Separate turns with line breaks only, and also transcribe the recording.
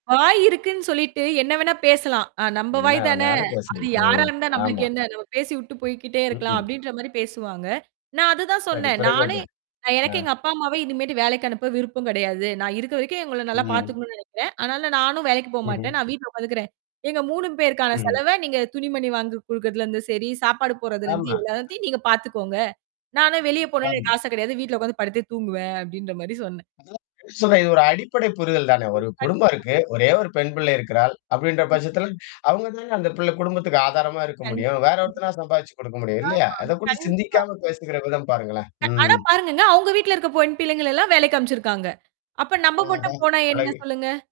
வாய் இருக்குன்னு சொல்லிட்டு என்ன வேணா பேசலாம். அ நம்ம வாய் தான!
என்னவேணாலும்
அது
பேசுறது,
யாரா
ம்,
இருந்தா நமக்கு
ஆமா.
என்ன? நம்ம பேசி விட்டுப் போய்க்கிட்டே இருக்கலாம்
ம்ஹ்ம்.
அப்பிடின்றமாரி பேசுவாங்க. நான் அதுதான்
சரி
சொன்னேன்.
பிறகு என்ன?
நானே நான்
ஆ.
எனக்கே எங்க அப்பா அம்மாவே இனிமேட்டு வேலைக்கு அனுப்ப விருப்பம் கிடையாது. நான் இருக்கிற வரைக்கும் அவுங்கள நல்லா
ம்.
பாத்துக்கணுன்னு நினைக்கிறேன். ஆனாலும் நானும் வேலைக்குப்
ம்ஹ்ம்.
போகமாட்டேன். நான் வீட்ல உக்காந்துக்கிறேன். எங்க 3 பேருக்கான
ம்ஹ்ம்.
செலவ நீங்கத் துணிமணி வாங்கிக் கொடுக்குறதுல இருந்து சரி சாப்பாடு போடுறதுல இருந்து
ஆமா.
எல்லாத்தையும் நீங்கப் பாத்துக்கோங்க. நானும் வெளிய போணுன்னு
ஆம்.
எனக்கு ஆசை கிடையாது. வீட்ல உக்காந்து படுத்துத் தூங்குவேன் அப்பிடின்றமாரி சொன்னேன்.
இதெல்லாம் ஆக்ஷூலா இது ஒரு அடிப்படை புரிதல்தானே! ஒரு குடும்பம்
[unintelligible]
இருக்கு. ஒரே ஒரு பெண் பிள்ளை இருக்கிறாள். அப்பிடின்ற
கண்டிப்பா.
பட்சத்தில அவுங்கட்டதான் அந்தப் பிள்ள குடும்பத்துக்கு ஆதாரமா இருக்க முடியும்.
கண்டிப்பா
வேற ஒருத்தன்னா, சம்பாதிச்சு கொடுக்க முடியும்
ம்.
இல்லயா!
ஆமா,
அதப் பத்தி
கண்டிப்பா.
சிந்திக்காம பேசிக்கிற விதம் பாருங்களேன்.
அ அட
ம்.
பாருங்கங்க, அவுங்க வீட்டுல இருக்க பொண் பிள்ளைங்கள எல்லாம் வேலைக்கு அனுப்பிச்சுருக்காங்க. அப்போ நம்ம
ஆஹா!
மட்டும் போனா என்ன
அழகு.
சொல்லுங்க?